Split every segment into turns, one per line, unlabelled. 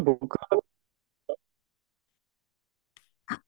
僕
あ、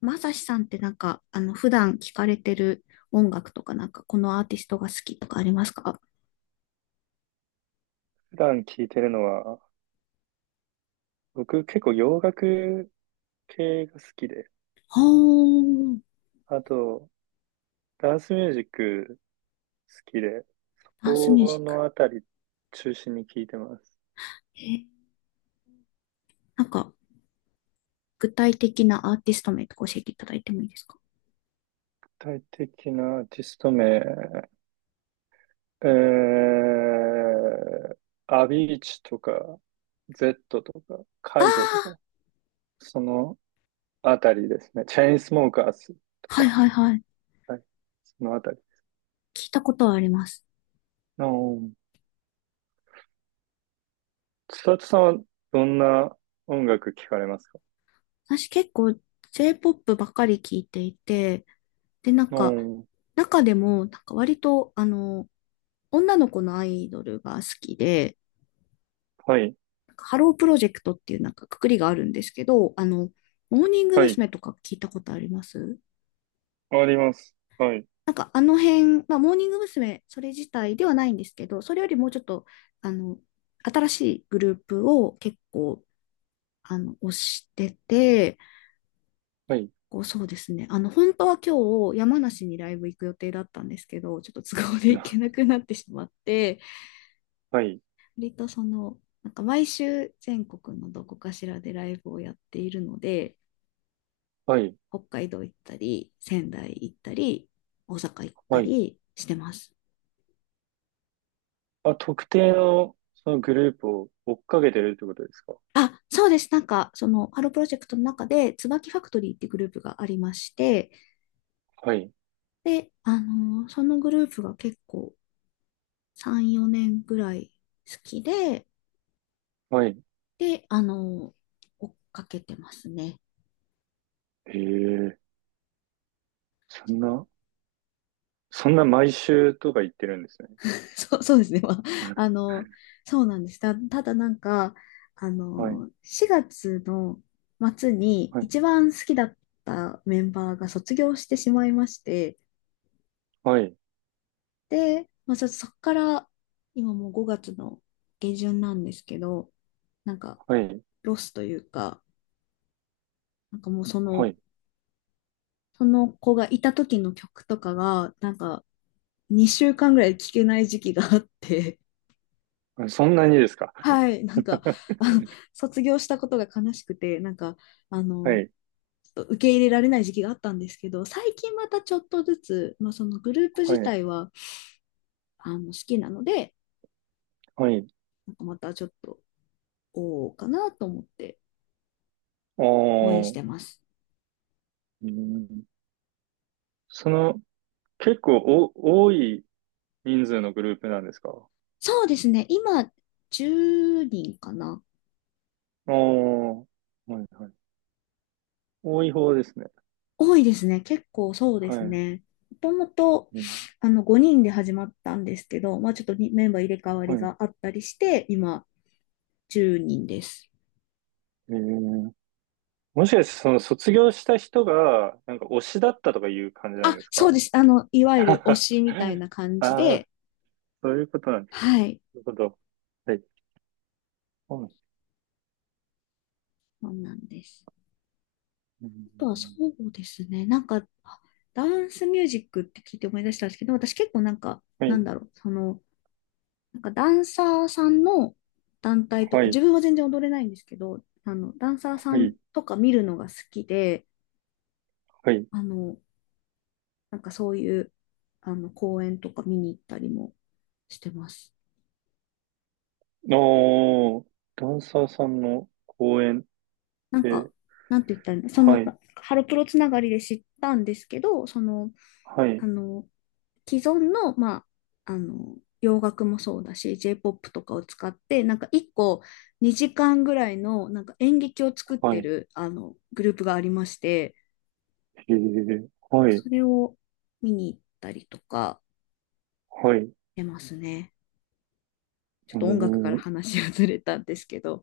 まさしさんってなんか、普段聞かれてる音楽とか、このアーティストが好きとかありますか？
普段聞いてるのは、僕結構洋楽系が好きで、
はー。
あとダンスミュージック好きで、
ダンスミュージ
こ
ック。
のあたり中心に聞いてます。
えー、なんか、具体的なアーティスト名とか教えていただいてもいいですか？
具体的なアーティスト名、えー、アビーチとか、Z とか、
あ
介護と
あ
か、そのあたりですね。チェインスモーカーズと
ー、はい
か、
はいはい。
はい、そのあたり。
聞いたことはあります。
うん。千里さんはどんな音楽聞かれますか？
私結構 J-POP ばかり聞いていて、で、なん
う
か、
ん。
中でも、なんか割と、女の子のアイドルが好きで、
はい。
ハロープロジェクトっていうなんか括りがあるんですけど、モーニング
はい。
娘。とか聞いたことあります？
あります。はい。
なんかあの辺、まあ、モーニング娘。それ自体ではないんですけど、それよりもうちょっと、あの、新しいグループを結構、推してて、
はい。
こうそうですね。あの、本当は今日山梨にライブ行く予定だったんですけど、ちょっと都合で行け
な、
なくなってしまって、
はい。
割とその、なんか毎週全国のどこかしらでライブをやっているので、
はい。
北海道行ったり、仙台行ったり、大阪行った
はい。
りしてます。
あ、特定の、そのグループを追っかけてるってことですか？
あ、そうです。なんか、その、ハロープロジェクトの中で、椿ファクトリーってグループがありまして、
はい。
で、あのーそのグループが結構3、4年ぐらい好きで、
はい。
で、あのー追っかけてますね。
へえ、そんな、そんな毎週とか言ってるんですね。
そう、そうですね。
なんか。
あの、そうなんです。ただなんか、
はい。
4月の末に
はい。
一番好きだったメンバーが卒業してしまいまして、
はい。
で、まあ、ちょっとそこから、今もう5月の下旬なんですけど、なんか、
はい。
ロスというか、なんかもうそ
は
の、
い。
その子がいた時の曲とかが、なんか、2週間ぐらい聴けない時期があって、
あ、そんなにですか？
はい。なんか、あの、卒業したことが悲しくて、なんか、あ
は
の、
い。
ちょっと受け入れられない時期があったんですけど、最近またちょっとずつ、まあ、そのグループ
は
自
い。
体は、好きなので、
はい。
なんかまたちょっと、おうかなと思って
あ
応援し
ー。
てます。
うん。その、結構多い人数のグループなんですか？
そうですね、今、10人かな。
ああー。はい。はい。多い方ですね。
多いですね、結構そうで
は
す
い。
ね。もともと、
うん、
5人で始まったんですけど、まあ、ちょっとにメンバー入れ替わ
は
り
い。
があったりして、今、10人です。
えー、もしかしてその卒業した人が、なんか推しだったとかいう感じなん
あ、
です
そう
か？
です。あの、い わゆる推
あ
しみたいな感じ
あ、
で、
そういうことなんですか。
はい、
なるほど。はい。はい。
そうなんです。
う
あとは
ん。
うですね、なんか、あダンスミュージックって聞いて思い出したんですけど、私結構なんか、
は
なん
い。
だろう、その、なんかダンサーさんの団体と
は
か、自
い。
分は全然踊れないんですけど、あの、ダンサーさ
は
ん
い。
とか見るのが好きで、
はい。
あの、なんかそういう、公演とか見に行ったりもしてます。
おー、ダンサーさんの公演っ
なんか、
て、
なんて言ったらいいのそ
は
の、
い。
ハロプロつながりで知ったんですけど、その、
は
あ
い。
の、既存の、洋楽もそうだし、J-POP とかを使って、なんか一個2時間ぐらいのなんか演劇を作っ
はい。
て
へ
るあのグループがありまして、
え、はい。
それを見に行ったりとか
はい。う
してますね。ちょっ
ー
と音楽から
ん。
話がずれたんですけど。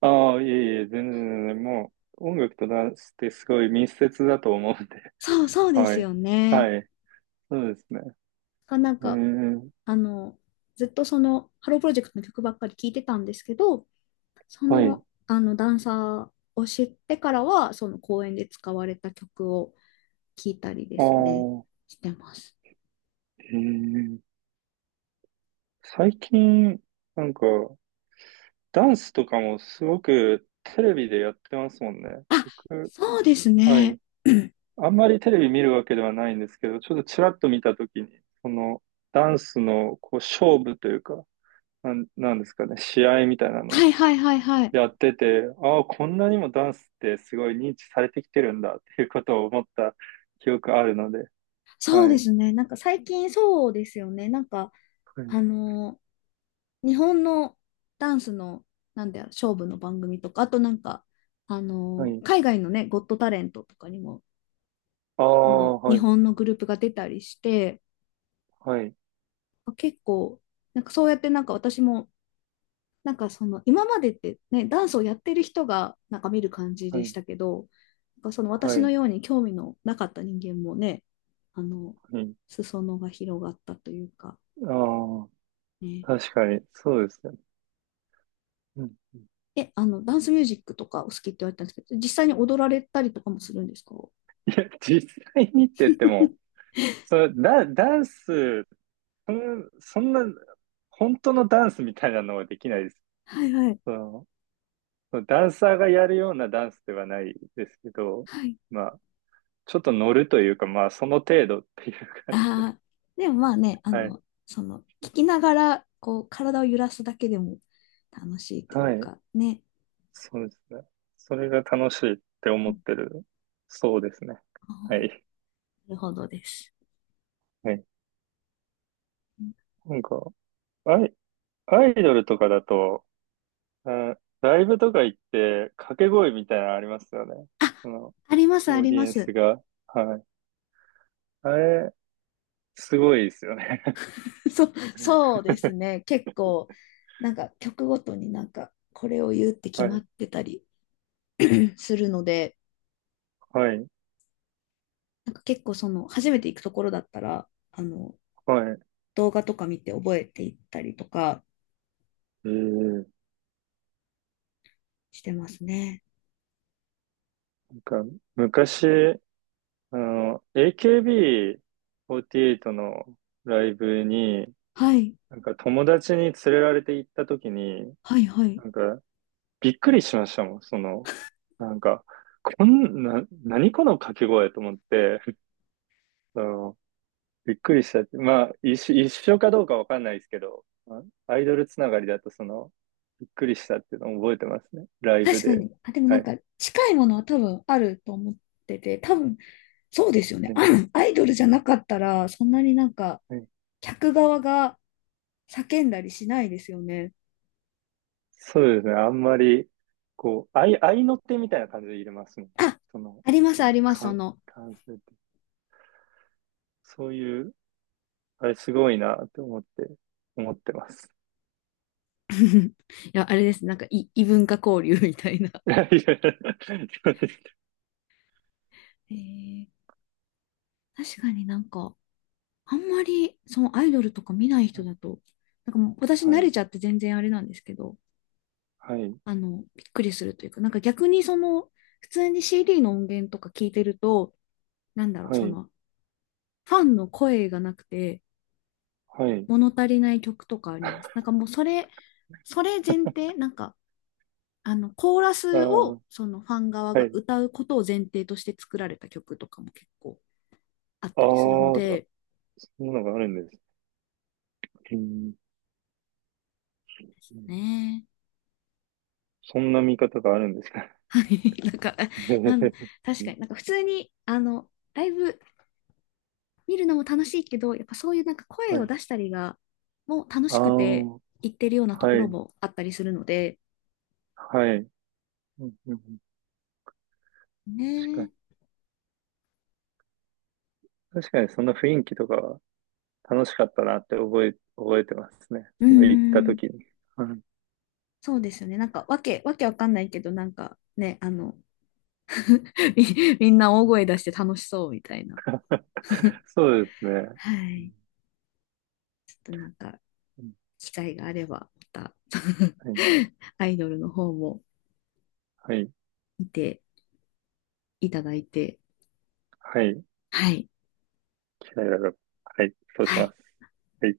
ああ、いえいえ、全然全然、もう、音楽とダンスってすごい密接だと思うんで。
そうそ うで
は
す
い。
よね。
はい。そうですね。
なん
え
か
ー、
あの、ずっとその、ハロープロジェクトの曲ばっかり聴いてたんですけど、そ
はい。
の、ダンサーを知ってからは、その公演で使われた曲を聴いたりで
あ
すね、
あ、
してます。
えー、最近、なんか、ダンスとかもすごくテレビでやってますもんね。
あ、
僕、
そうです
は
ね。
い。あんまりテレビ見るわけではないんですけど、ちょっとちらっと見たときに、その、ダンスの、こう、勝負というか、なんですかね、試合みたいな
は
の
いはいはいはい。
やってて、ああ、こんなにもダンスってすごい認知されてきてるんだっていうことを思った記憶あるので、
そう
は
で
い、
すね。なんか最近そうですよね。なんか、
は
あ
い、
の、日本のダンスの、なんだよ、勝負の番組とか、あとなんか、
はい。
海外のね、ゴットタレントとかにも
あ
あの
あ、は
日
い、
本のグループが出たりして
はい、
結構なんかそうやってなんか私もなんかその今までってねダンスをやってる人がなんか見る感じ
は
でし
い、
たけどなんかその私
は
の
い、
ように興味のなかった人間もねあの
はい。
裾野が広がったというか、
ああ、
ね、
確かに、そうですね。うん、
あのダンスミュージックとかお好きって言われたんですけど実際に踊られたりとかもするんですか？
いや、実際にって言っても、それダ、ダンス、そんな、本当のダンスみたいなのはできないです。
はいはい
その、そのダンサーがやるようなダンスではないですけど、
はい。
まあ、ちょっと乗るというか、まあ、その程度っていう 感じです。
ああ、でもまあね、あ
はい。
の、その、聞きながら、こう、体を揺らすだけでも楽しいとい
は
う
い。
か、ね。
そうですね。それが楽しいって
う
思っ
ん。
てる。そうですね。
あ
はい。
ー、なるほどです。
はい。
うん。
なんか、アイ、アイドルとかだと、あ、ライブとか行って、掛け声みたいなのありますよね。
あ、
その、
あります、あ
オー
り
ディ
ま
エンス
す。
が。はい。あれ、すごいですよね。
そう、そうです ね。結構、なんか曲ごとになんか、これを言うって決
は
まっ
い。
てたり、 するので、
はい。
なんか結構その、初めて行くところだったら、
はい。
動画とか見て覚えていったりとか
ええ。
してますね。
なんか、昔、AKB48 のライブに、
はい、
なんか友達に連れられて行った時に、
はい、は
な
い。
んかびっくりしましたもん、その、なんか、こんな、何この掛け声と思って、あの、びっくりしたって。まあ、一緒かどうかわかんないですけど、まあアイドルつながりだとその、びっくりしたっていうのを覚えてますね。ライブ
確か
で。
に。あ、でも
は
なん
い。
か近いものは多分あると思ってて、多分そうですよね。
うん。
アイドルじゃなかったら、そんなになんか客側が叫んだりしないですよね。
そうですね。あんまり、こう、愛の手みたいな感じで入れますもんね。
あ、
その、
ありま
あ
す、あ
れ、
ります、その。
感性って。そういう、あれすごいなって思ってます。
いや、あれです。なんか、異文化交流みたいな。
はい、
えー、確かになんか、あんまりそのアイドルとか見ない人だと、なんかもう私
は
慣
い、
れちゃって全然あれなんですけど、
はい、
あの、びっくりするというか、なんか逆にその、普通に CD の音源とか聞いてると、なんだろう、
は
そ
い、
の、ファンの声がなくて、
はい。
物足りない曲とかあります。なんかもうそれ前提、コーラ
あ
スを、
あ、
そのファン側
は
が
い。
歌うことを前提として作られた曲とかも結構あっ
あ
たりするの
あ、
で、
そんなのがあるんです。うん、うん、
ねえ。
そんな見方があるんですか？
はい。なん、か、なん、確かになんか普通に、あの、ライブ見るのも楽しいけど、やっぱそういうなんか声
は
を
い。
出したりが、もう楽
あ
し
あ、
くて
は
行ってるようなところ
い、
もあったりするので、
はい。うんうんうん。
ね
確か
え。
に。確かにそんな雰囲気とか楽しかったなって覚えてますね。
う
その行った
んうん。
時に。はい。
そうですよね。なんか、わけわかんないけど、なんかね、あの、みんな大声出して楽しそうみたいな。
そうですね。
は
うん。
い。機会があれば、また
はい。
アイドルの方も
はい。
見ていただいて、
はい。
はい。
嫌いだ。はい。そうし
は
ま
い。
す。はい。